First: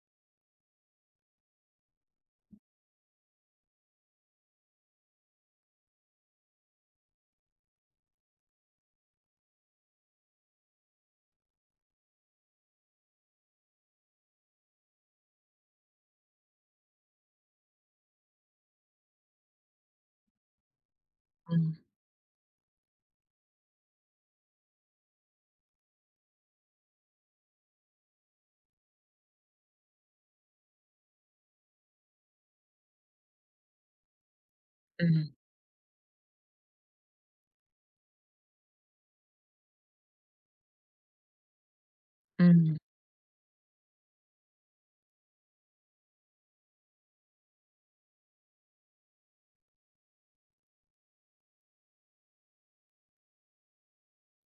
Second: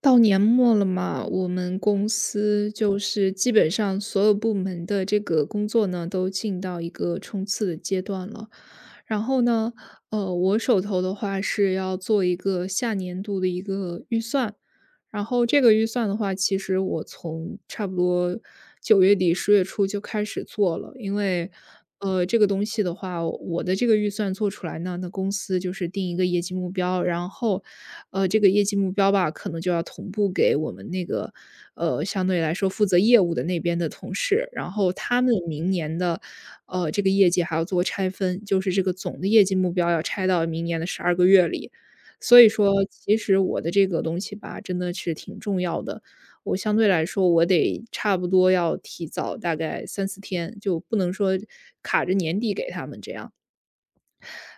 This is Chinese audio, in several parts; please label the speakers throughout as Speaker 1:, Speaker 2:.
Speaker 1: 到年末了嘛，我们公司就是基本上所有部门的这个工作呢，都进到一个冲刺的阶段了。然后呢，我手头的话是要做一个下年度的一个预算，然后这个预算的话，其实我从差不多九月底十月初就开始做了。因为，
Speaker 2: 嗯
Speaker 1: 这个东西的话，我的这个预算做出来呢，那公司就是定一个业绩目标，然后，这个业绩目标吧，可能就要同步给我们那个，相对来说负责业务的那边的同事，然后他
Speaker 2: 嗯
Speaker 1: 们明年的，这个业绩还要做拆分，就是这个总的业绩目标要拆到明年的12个月里。所以
Speaker 2: 嗯
Speaker 1: 说，其实我的这个东西吧，真的是挺重要的。我相对来说，我得差不多要提早大概三四天，就不能说卡着年底给他们这样。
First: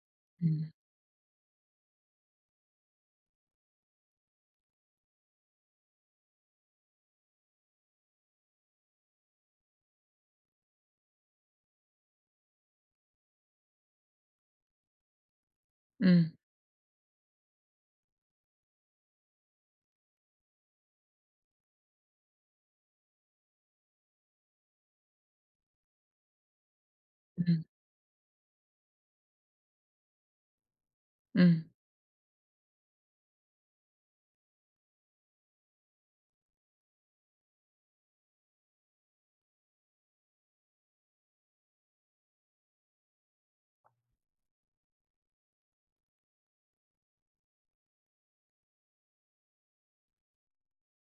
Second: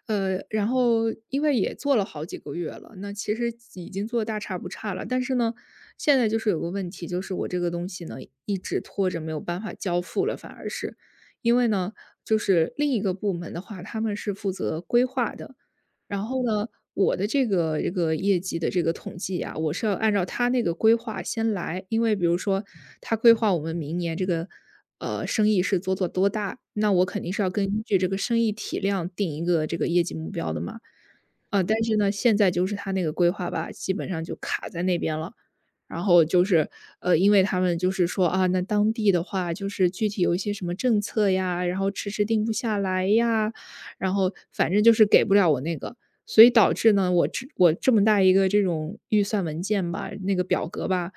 Speaker 1: 然
Speaker 2: 嗯
Speaker 1: 后因为也做了好几个月了，那其实已经做得大差不差了。但是呢，现在就是有个问题，就是我这个东西呢一直拖着没有办法交付了，反而是因为呢，就是另一个部门的话，他们是负责规划的，然
Speaker 2: 嗯
Speaker 1: 后呢，我的这个业绩的这个统计啊，我是要按照他那个规划先来，因为比如说他规划我们明年这个生意是做多大，那我肯定是要
Speaker 2: 嗯
Speaker 1: 根据这个生意体量定一个这个业绩目标的嘛。
Speaker 2: 嗯。
Speaker 1: 但是呢，现在就是他那个规划吧，基本上就卡在那边了。然后就是，因为他们就是说啊，那当地的话，就是具体有一些什么政策呀，然后迟迟定不下来呀，然后反正就是给不了我那个，所以导致呢，我这么大一个这种预算文件吧，那个表格吧，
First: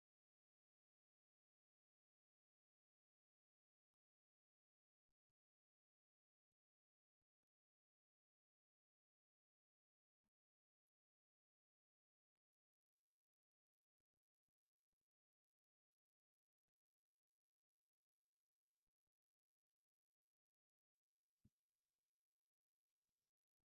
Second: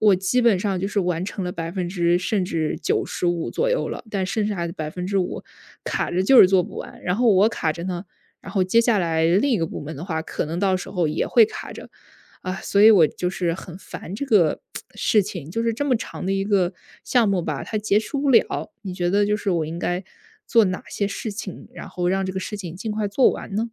Speaker 1: 我基本上就是完成了百分之甚至95左右了，但剩下的5%卡着就是做不完。然后我卡着呢，然后接下来另一个部门的话，可能到时候也会卡着。啊，所以我就是很烦这个 事情，就是这么长的一个项目吧，它结束不了。你觉得就是我应该做哪些事情，然后让这个事情尽快做完呢？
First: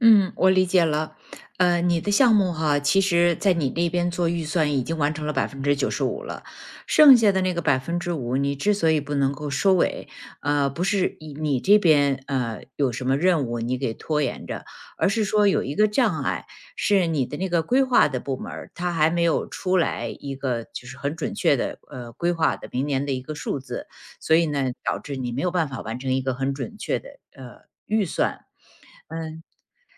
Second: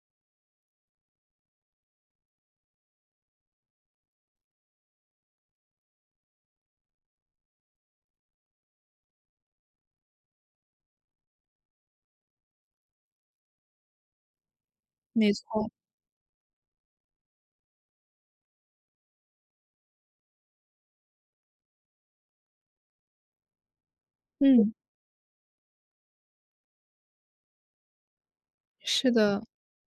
Speaker 2: 嗯，我理解了。你的项目哈，其实在你那边做预算已经完成了百分之九十五了，剩下的那个百分之五，你之所以不能够收尾，不是以你这边有什么任务你给拖延着，而是
Speaker 1: 没
Speaker 2: 说有
Speaker 1: 错，
Speaker 2: 一个障碍，是你的那个规划的部门儿，它还没有出来一个就是很准确的规划的明年的一个数字，所以呢，
Speaker 1: 嗯，
Speaker 2: 导致你没有办法完成一个很准确的预算。
Speaker 1: 是的，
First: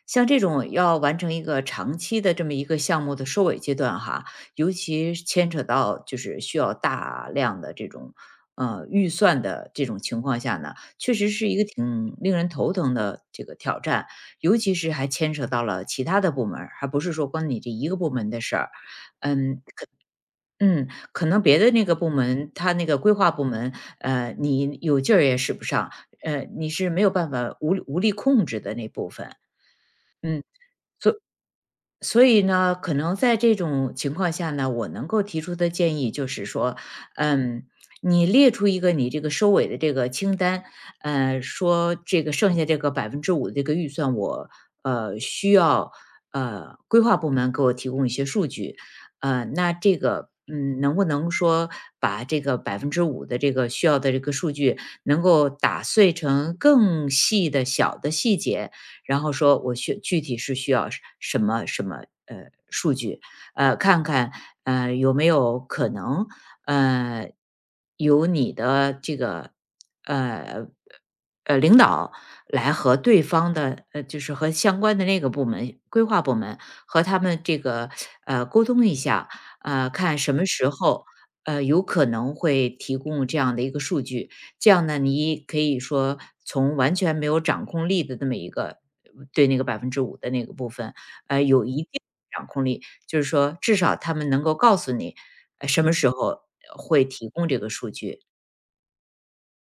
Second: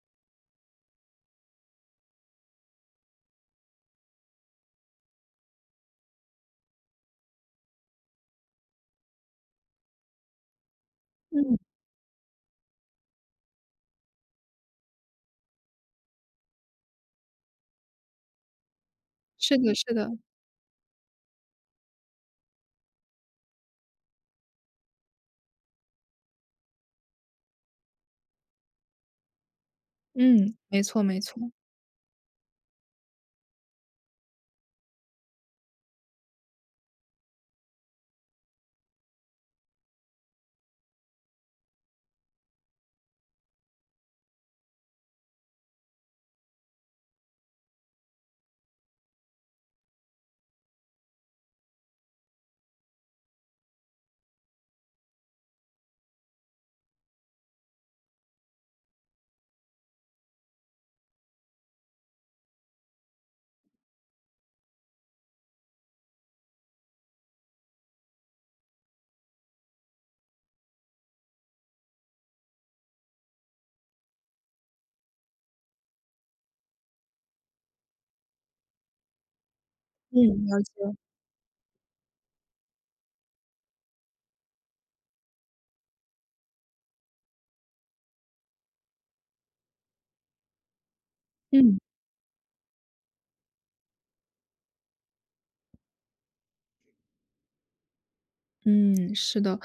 Speaker 2: 像这种要完成一个长期的这么一个项目的收尾阶段哈，尤其是牵扯到就是需要大量的这种预算的这种情况下呢，确实是一
Speaker 1: 嗯，
Speaker 2: 个挺令人头疼的这个挑战，尤其是还牵扯到了其他的部门儿，还不是说光你这一个部门的事儿，
Speaker 1: 是
Speaker 2: 嗯。
Speaker 1: 的，是的，
Speaker 2: 嗯，可能别的那个部门，他那个规划部门，你有劲儿也使不上，你是没有办法无力控制的那部分，嗯，
Speaker 1: 嗯，没错，
Speaker 2: 所
Speaker 1: 没错，
Speaker 2: 所以呢，可能在这种情况下呢，我能够提出的建议就是说，嗯，你列出一个你这个收尾的这个清单，说这个剩下这个百分之五的这个预算我，需要规划部门给我提供一些数据，那这个能不能说把这个百分之五的这个需要的这个数据，能够打碎成更细的小的细节，然后说我具体是需要什么呃数据，看看有没有可能呃由你的这个呃领导来和对方的就是和相关的那个部门规划部门和他们这个沟通一下，
Speaker 1: 嗯，
Speaker 2: 看什么
Speaker 1: 了
Speaker 2: 时
Speaker 1: 解，
Speaker 2: 候。有可能会提供这样的一个数据，这样呢，你可以说从完全没有掌控力的那么一个对那个百分之五的那个部分，有一
Speaker 1: 嗯。
Speaker 2: 定掌控力。就是说至少他们能够告诉你，什么时候会提供这个数据，
Speaker 1: 嗯，是的，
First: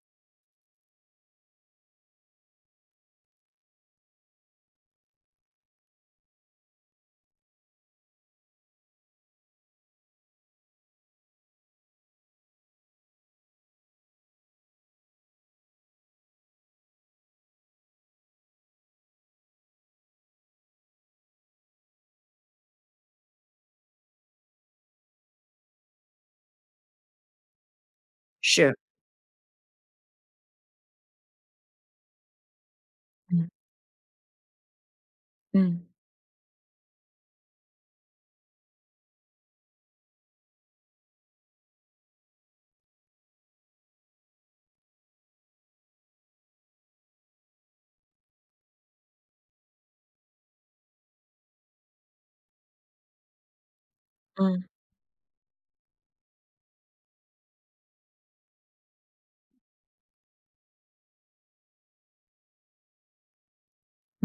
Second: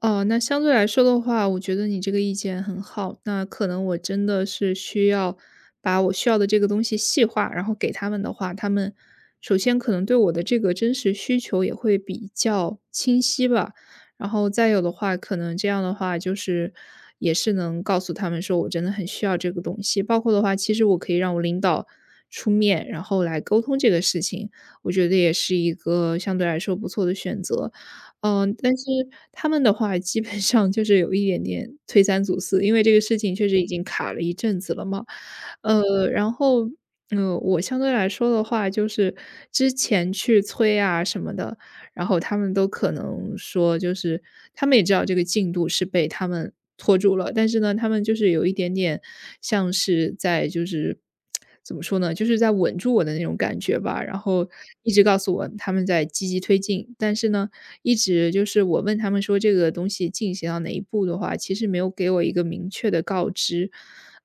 Speaker 1: 哦，那相对来说的话，我觉得你这个意见很好。那可能我真的是需要把我需要的这个东西细化，然后给他们的话，他们首先可能对我的这个真实需求也会比较清晰吧。然后再有的话，可能这样的话就是也是能告诉他们说我真的很需要这个东西。包括的话，其实我可以让我领导出面，然后来沟通这个事情，我觉得也是一个相对来说不错的选择。嗯，
Speaker 2: 是。
Speaker 1: 但是他们的话基本上就是有一点点推三阻四，因为这个事情确
Speaker 2: 嗯
Speaker 1: 实已经卡了一阵子了嘛。
Speaker 2: 嗯
Speaker 1: 呃，然后，嗯、我相对来说的话，就是之前去催啊什么的，然后他们都可能说，就是他们也知道这个进度是被他们拖住了，但是呢，他们就是有一点点像是在就是 怎么说呢，就是在稳住我的那种感觉吧。然后
Speaker 2: 嗯。
Speaker 1: 一直告诉我他们在积极推进，但是呢，一直就是我问他们说这个东西进行到哪一步的话，其实没有给我一个明确的告知。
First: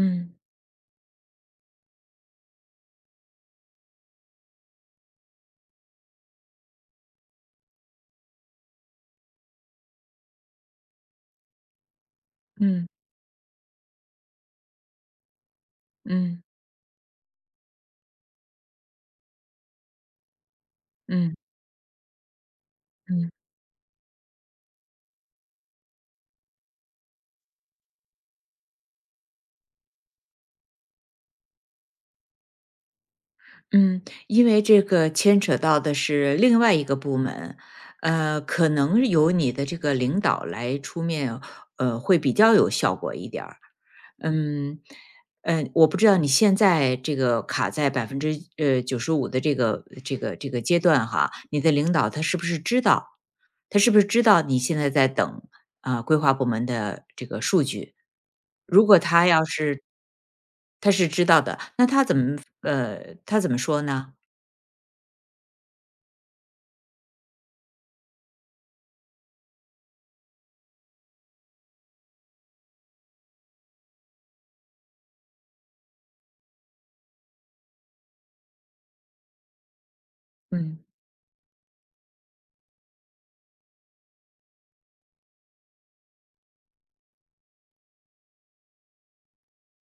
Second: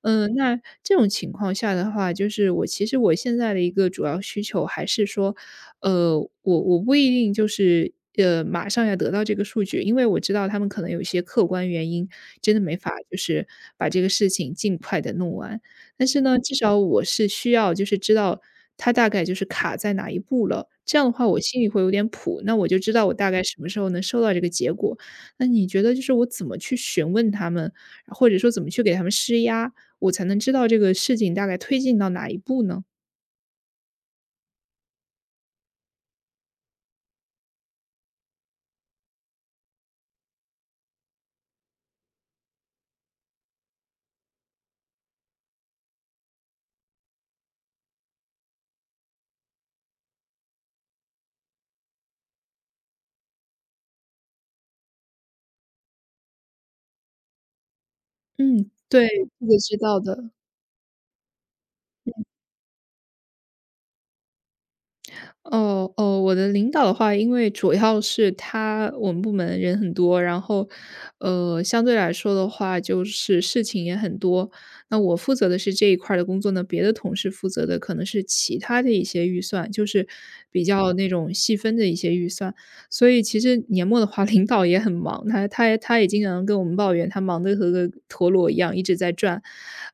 Speaker 1: 嗯，那这种情况下的话，就是我其实我现在的一个主要需求还是说，我不一定就是，马上要得到这个数据，因为我知道他们可能有一些客观原因，真的没
Speaker 2: 嗯
Speaker 1: 法就是把这个事情尽快的弄完。但是呢，
Speaker 2: 嗯
Speaker 1: 至少我是需要就是知道它大概就是卡在哪一步了，这样的话
Speaker 2: 嗯嗯
Speaker 1: 我心里会有点谱，那我就知道我大
Speaker 2: 嗯。
Speaker 1: 概什么时候能收到这个结果。那你觉得就是我怎么去询问他们，或者说怎么去给他们施压，我才能知道这个事情大概推进到哪一步呢？
Speaker 2: 嗯，因为这个牵扯到的是另外一个部门，可能由你的这个领导来出面，会比较有效果一点儿。嗯，我不知道你现在这个卡在百分之九十五的这个阶段哈，你的领导他是不是知道？他是不是知道你现在在等？啊，规划部门的这个数据。
Speaker 1: 嗯，
Speaker 2: 如果
Speaker 1: 对，
Speaker 2: 他要
Speaker 1: 这个知
Speaker 2: 是
Speaker 1: 道的。
Speaker 2: 他是知道的，那他怎么说呢？
Speaker 1: 哦哦，我的领导的话，因为主要是他我们部门人很多，然后，相对来说的话，就是事情也很多。那我负责的是这一块儿的工作呢，别的同事负责的可能是其他的一些预算，就是比
Speaker 2: 嗯
Speaker 1: 较那种细分的一些预算。所以其实年末的话，领导也很忙，他也经常跟我们抱怨，他忙得和个陀螺一样，一直在转。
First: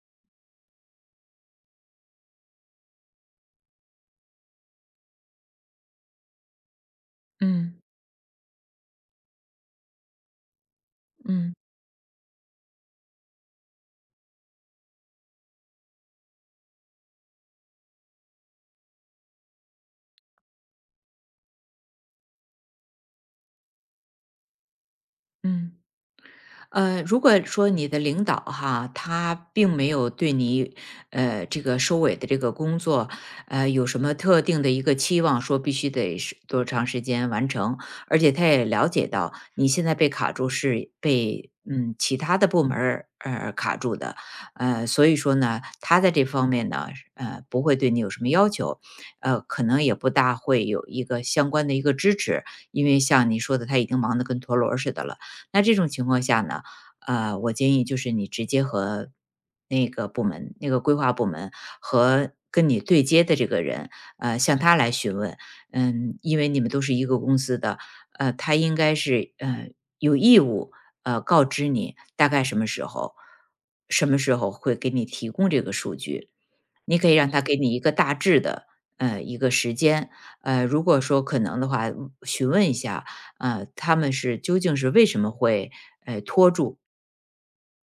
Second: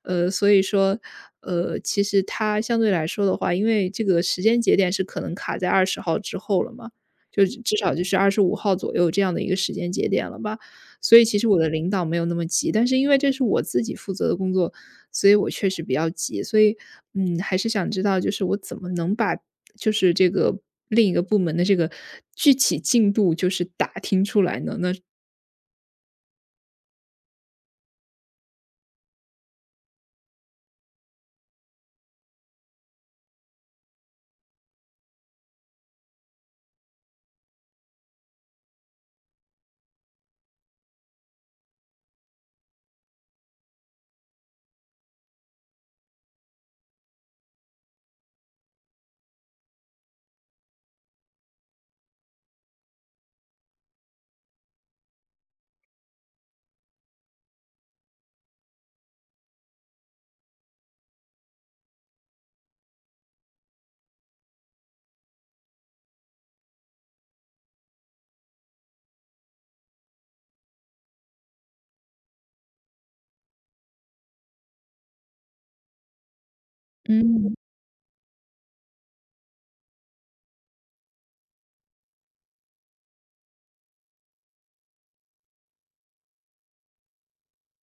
Speaker 1: 呃，所以说，呃，其实他相对来说的话，因为这个时间节点是可能卡在20号之后了嘛，就至
Speaker 2: 嗯
Speaker 1: 少就是25号左右这样的一个时间节点了吧。所以其实
Speaker 2: 嗯
Speaker 1: 我的领导没有那么急，但是因为这是我自己负责的工作，所以我确实比较急。所以，嗯，还是想知道，就是我怎么能把就是这个另一个部门的这个具体进度就是打听出来呢？那
Speaker 2: 嗯。如果说你的领导哈，他并没有对你，这个收尾的这个工作，有什么特定的一个期望，说必须得是多长时间完成，而且他也了解到你现在被卡住是被其他的部门儿卡住的，所以说呢，他在这方面呢，不会对你有什么要求，可能也不大会有一个相关的一个支持，因为像你说的，他已经忙得跟陀螺似的了。那这种情况下呢？我建议就是你直接和那个部门、那个规划部门和跟你对接的这个人，向他来询问。因为你们都是一个公司的，他应该是有义务告知你大概什么时候，什么时候会给你提供这个数据。你可以让他
Speaker 1: 嗯
Speaker 2: 给你一个大致的一个时间，如果说可能的话，询问一下，他们是究竟是为什么会拖住，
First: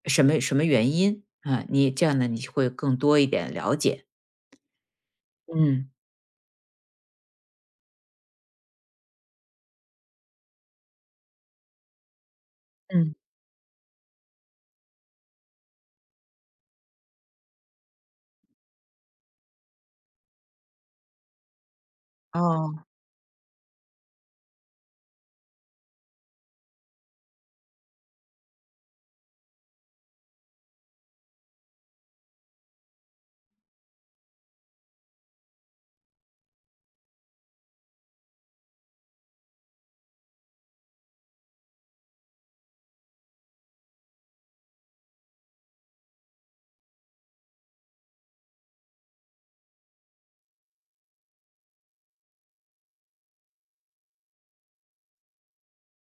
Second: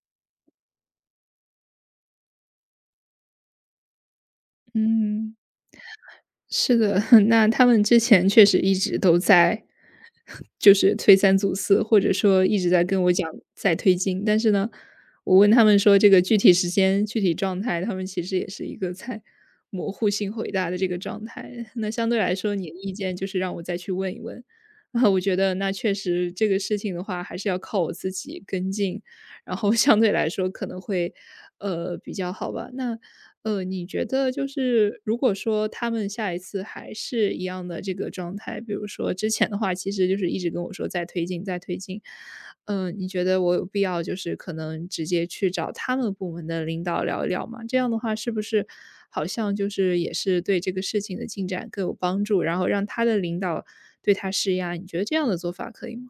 Speaker 2: 什么什么原因，啊，你这样呢，你会更多一点了解，
Speaker 1: 嗯。
Speaker 2: 嗯，
Speaker 1: 是的，那他们之前确实一直都在，就是推三阻四，或者说一直在跟我
Speaker 2: 嗯，
Speaker 1: 讲在推进。但是呢，我问他们说这个具体时间、具体状态，他们其实也是一个在模糊性回答的这个状态。那相对来说，你的
Speaker 2: 哦。
Speaker 1: 意见就是让我再去问一问。啊，我觉得那确实这个事情的话，还是要靠我自己跟进然后相对来说可能会，比较好吧。那，你觉得就是如果说他们下一次还是一样的这个状态，比如说之前的话，其实就是一直跟我说再推进再推进，嗯，你觉得我有必要就是可能直接去找他们部门的领导聊一聊吗？这样的话是不是好像就是也是对这个事情的进展更有帮助，然后让他的领导对他施压，你觉得这样的做法可以吗？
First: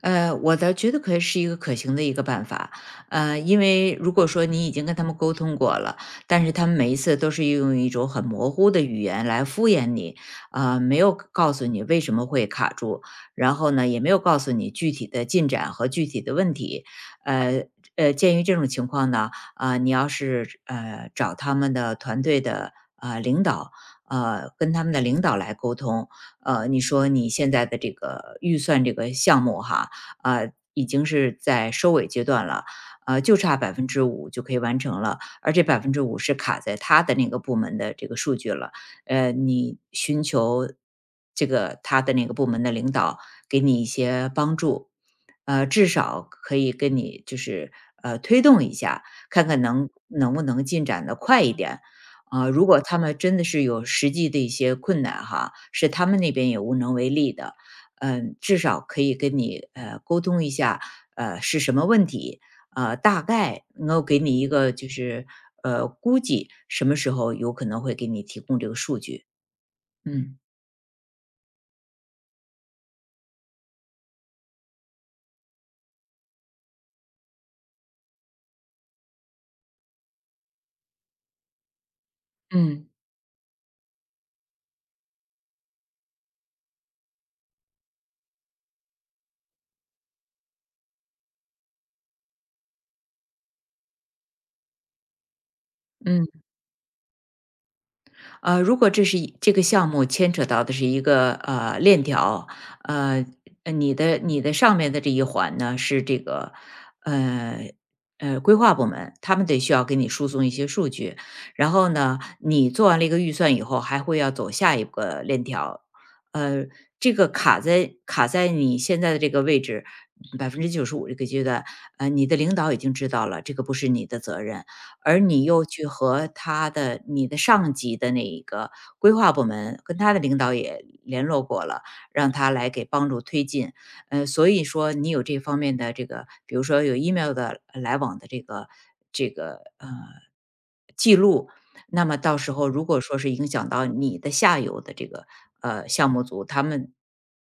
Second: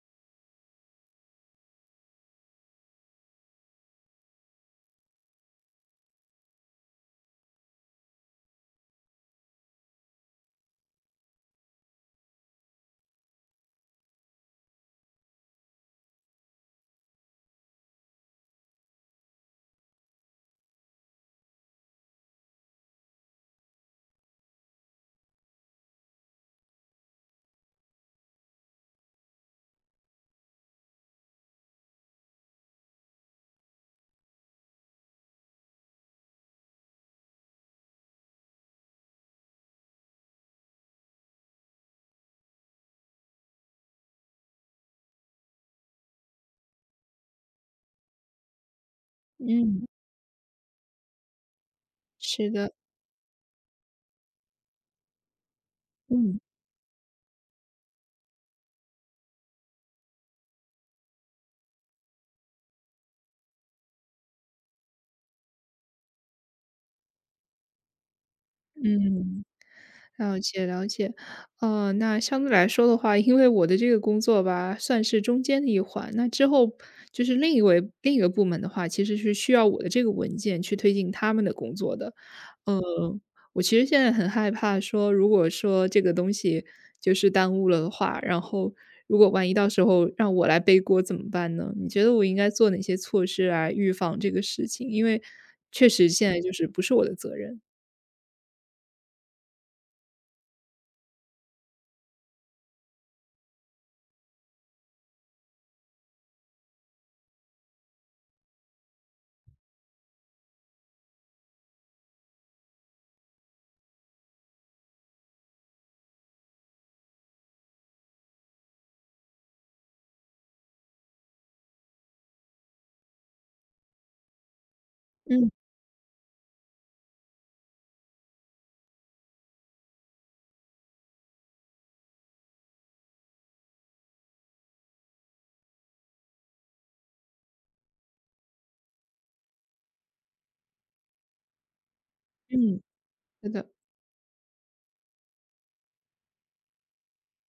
Speaker 2: 我倒觉得可以是一个可行的一个办法，因为如果说你已经跟他们沟通过了，但是他们每一次都是用一种很模糊的语言来敷衍你，啊、没有告诉你为什么会卡住，然后呢，也没有告诉你具体的进展和具体的问题，呃鉴于这种情况呢，啊、你要是找他们的团队的领导。跟他们的领导来沟通，你说你现在的这个预算这个项目哈，啊，已经是在收尾阶段了，啊，就差百分之五就可以完成了，而这百分之五是卡在他的那个部门的这个数据了。你寻求这个他的那个部门的领导给你一些帮助，至少可以跟你就是推动一下，看看
Speaker 1: 嗯，
Speaker 2: 能不能进展的快一点。啊、
Speaker 1: 是
Speaker 2: 如
Speaker 1: 的，
Speaker 2: 果他们真的是有实际的一些困难哈，是他们那
Speaker 1: 嗯。
Speaker 2: 边也无能为力的，至少可以跟你沟通一下，是什么问题，大概能够给你一个就是估计什么时候有可能会给你提供这个数据，嗯。
Speaker 1: 了解了解，那相对来说的话，因为我的这个工作吧，算是中间的一环，那之后就是另一个部门的话，其实是需要我的这个文件去推进他们的工作的。
Speaker 2: 嗯
Speaker 1: 嗯，我其实现在很害怕说，如果说这个东西就是耽误了的话，然后如果万一到时候让我来背锅怎么办呢？你觉得我应该做哪些措施来预防这个事情？因为确实现
Speaker 2: 嗯。
Speaker 1: 在就是不是我的责任。
Speaker 2: 如果这是一这个项目牵扯到的是一个链条，呃，你的上面的这一环呢是这个呃规划部门，他们得需要给你输送一些数据，然后呢，你做完了一个预算以后，还会要走下一个链条，呃，这个卡在你现在的这个位置百分之九十五这个阶段，你的领导已经知道了，这个不是你的责任，而你
Speaker 1: 嗯
Speaker 2: 又去和你的上级的那一个规划部门，跟他的领导也联络过了，让他来给帮助推进。所以说你有这方面的这个，比如说有 email 的来往的这个记录，那么到时候
Speaker 1: 嗯，
Speaker 2: 如果说是影
Speaker 1: 是的。
Speaker 2: 响到你的下游的这个项目组他们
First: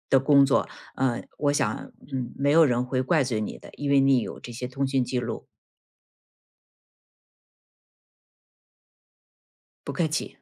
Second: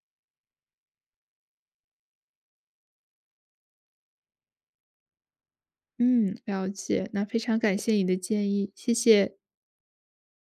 Speaker 2: 的工作，我想没有人会怪罪你的，因为你有这些通讯记录。
Speaker 1: 嗯，了解，那非常感谢你的建议，谢谢。
Speaker 2: 不客气。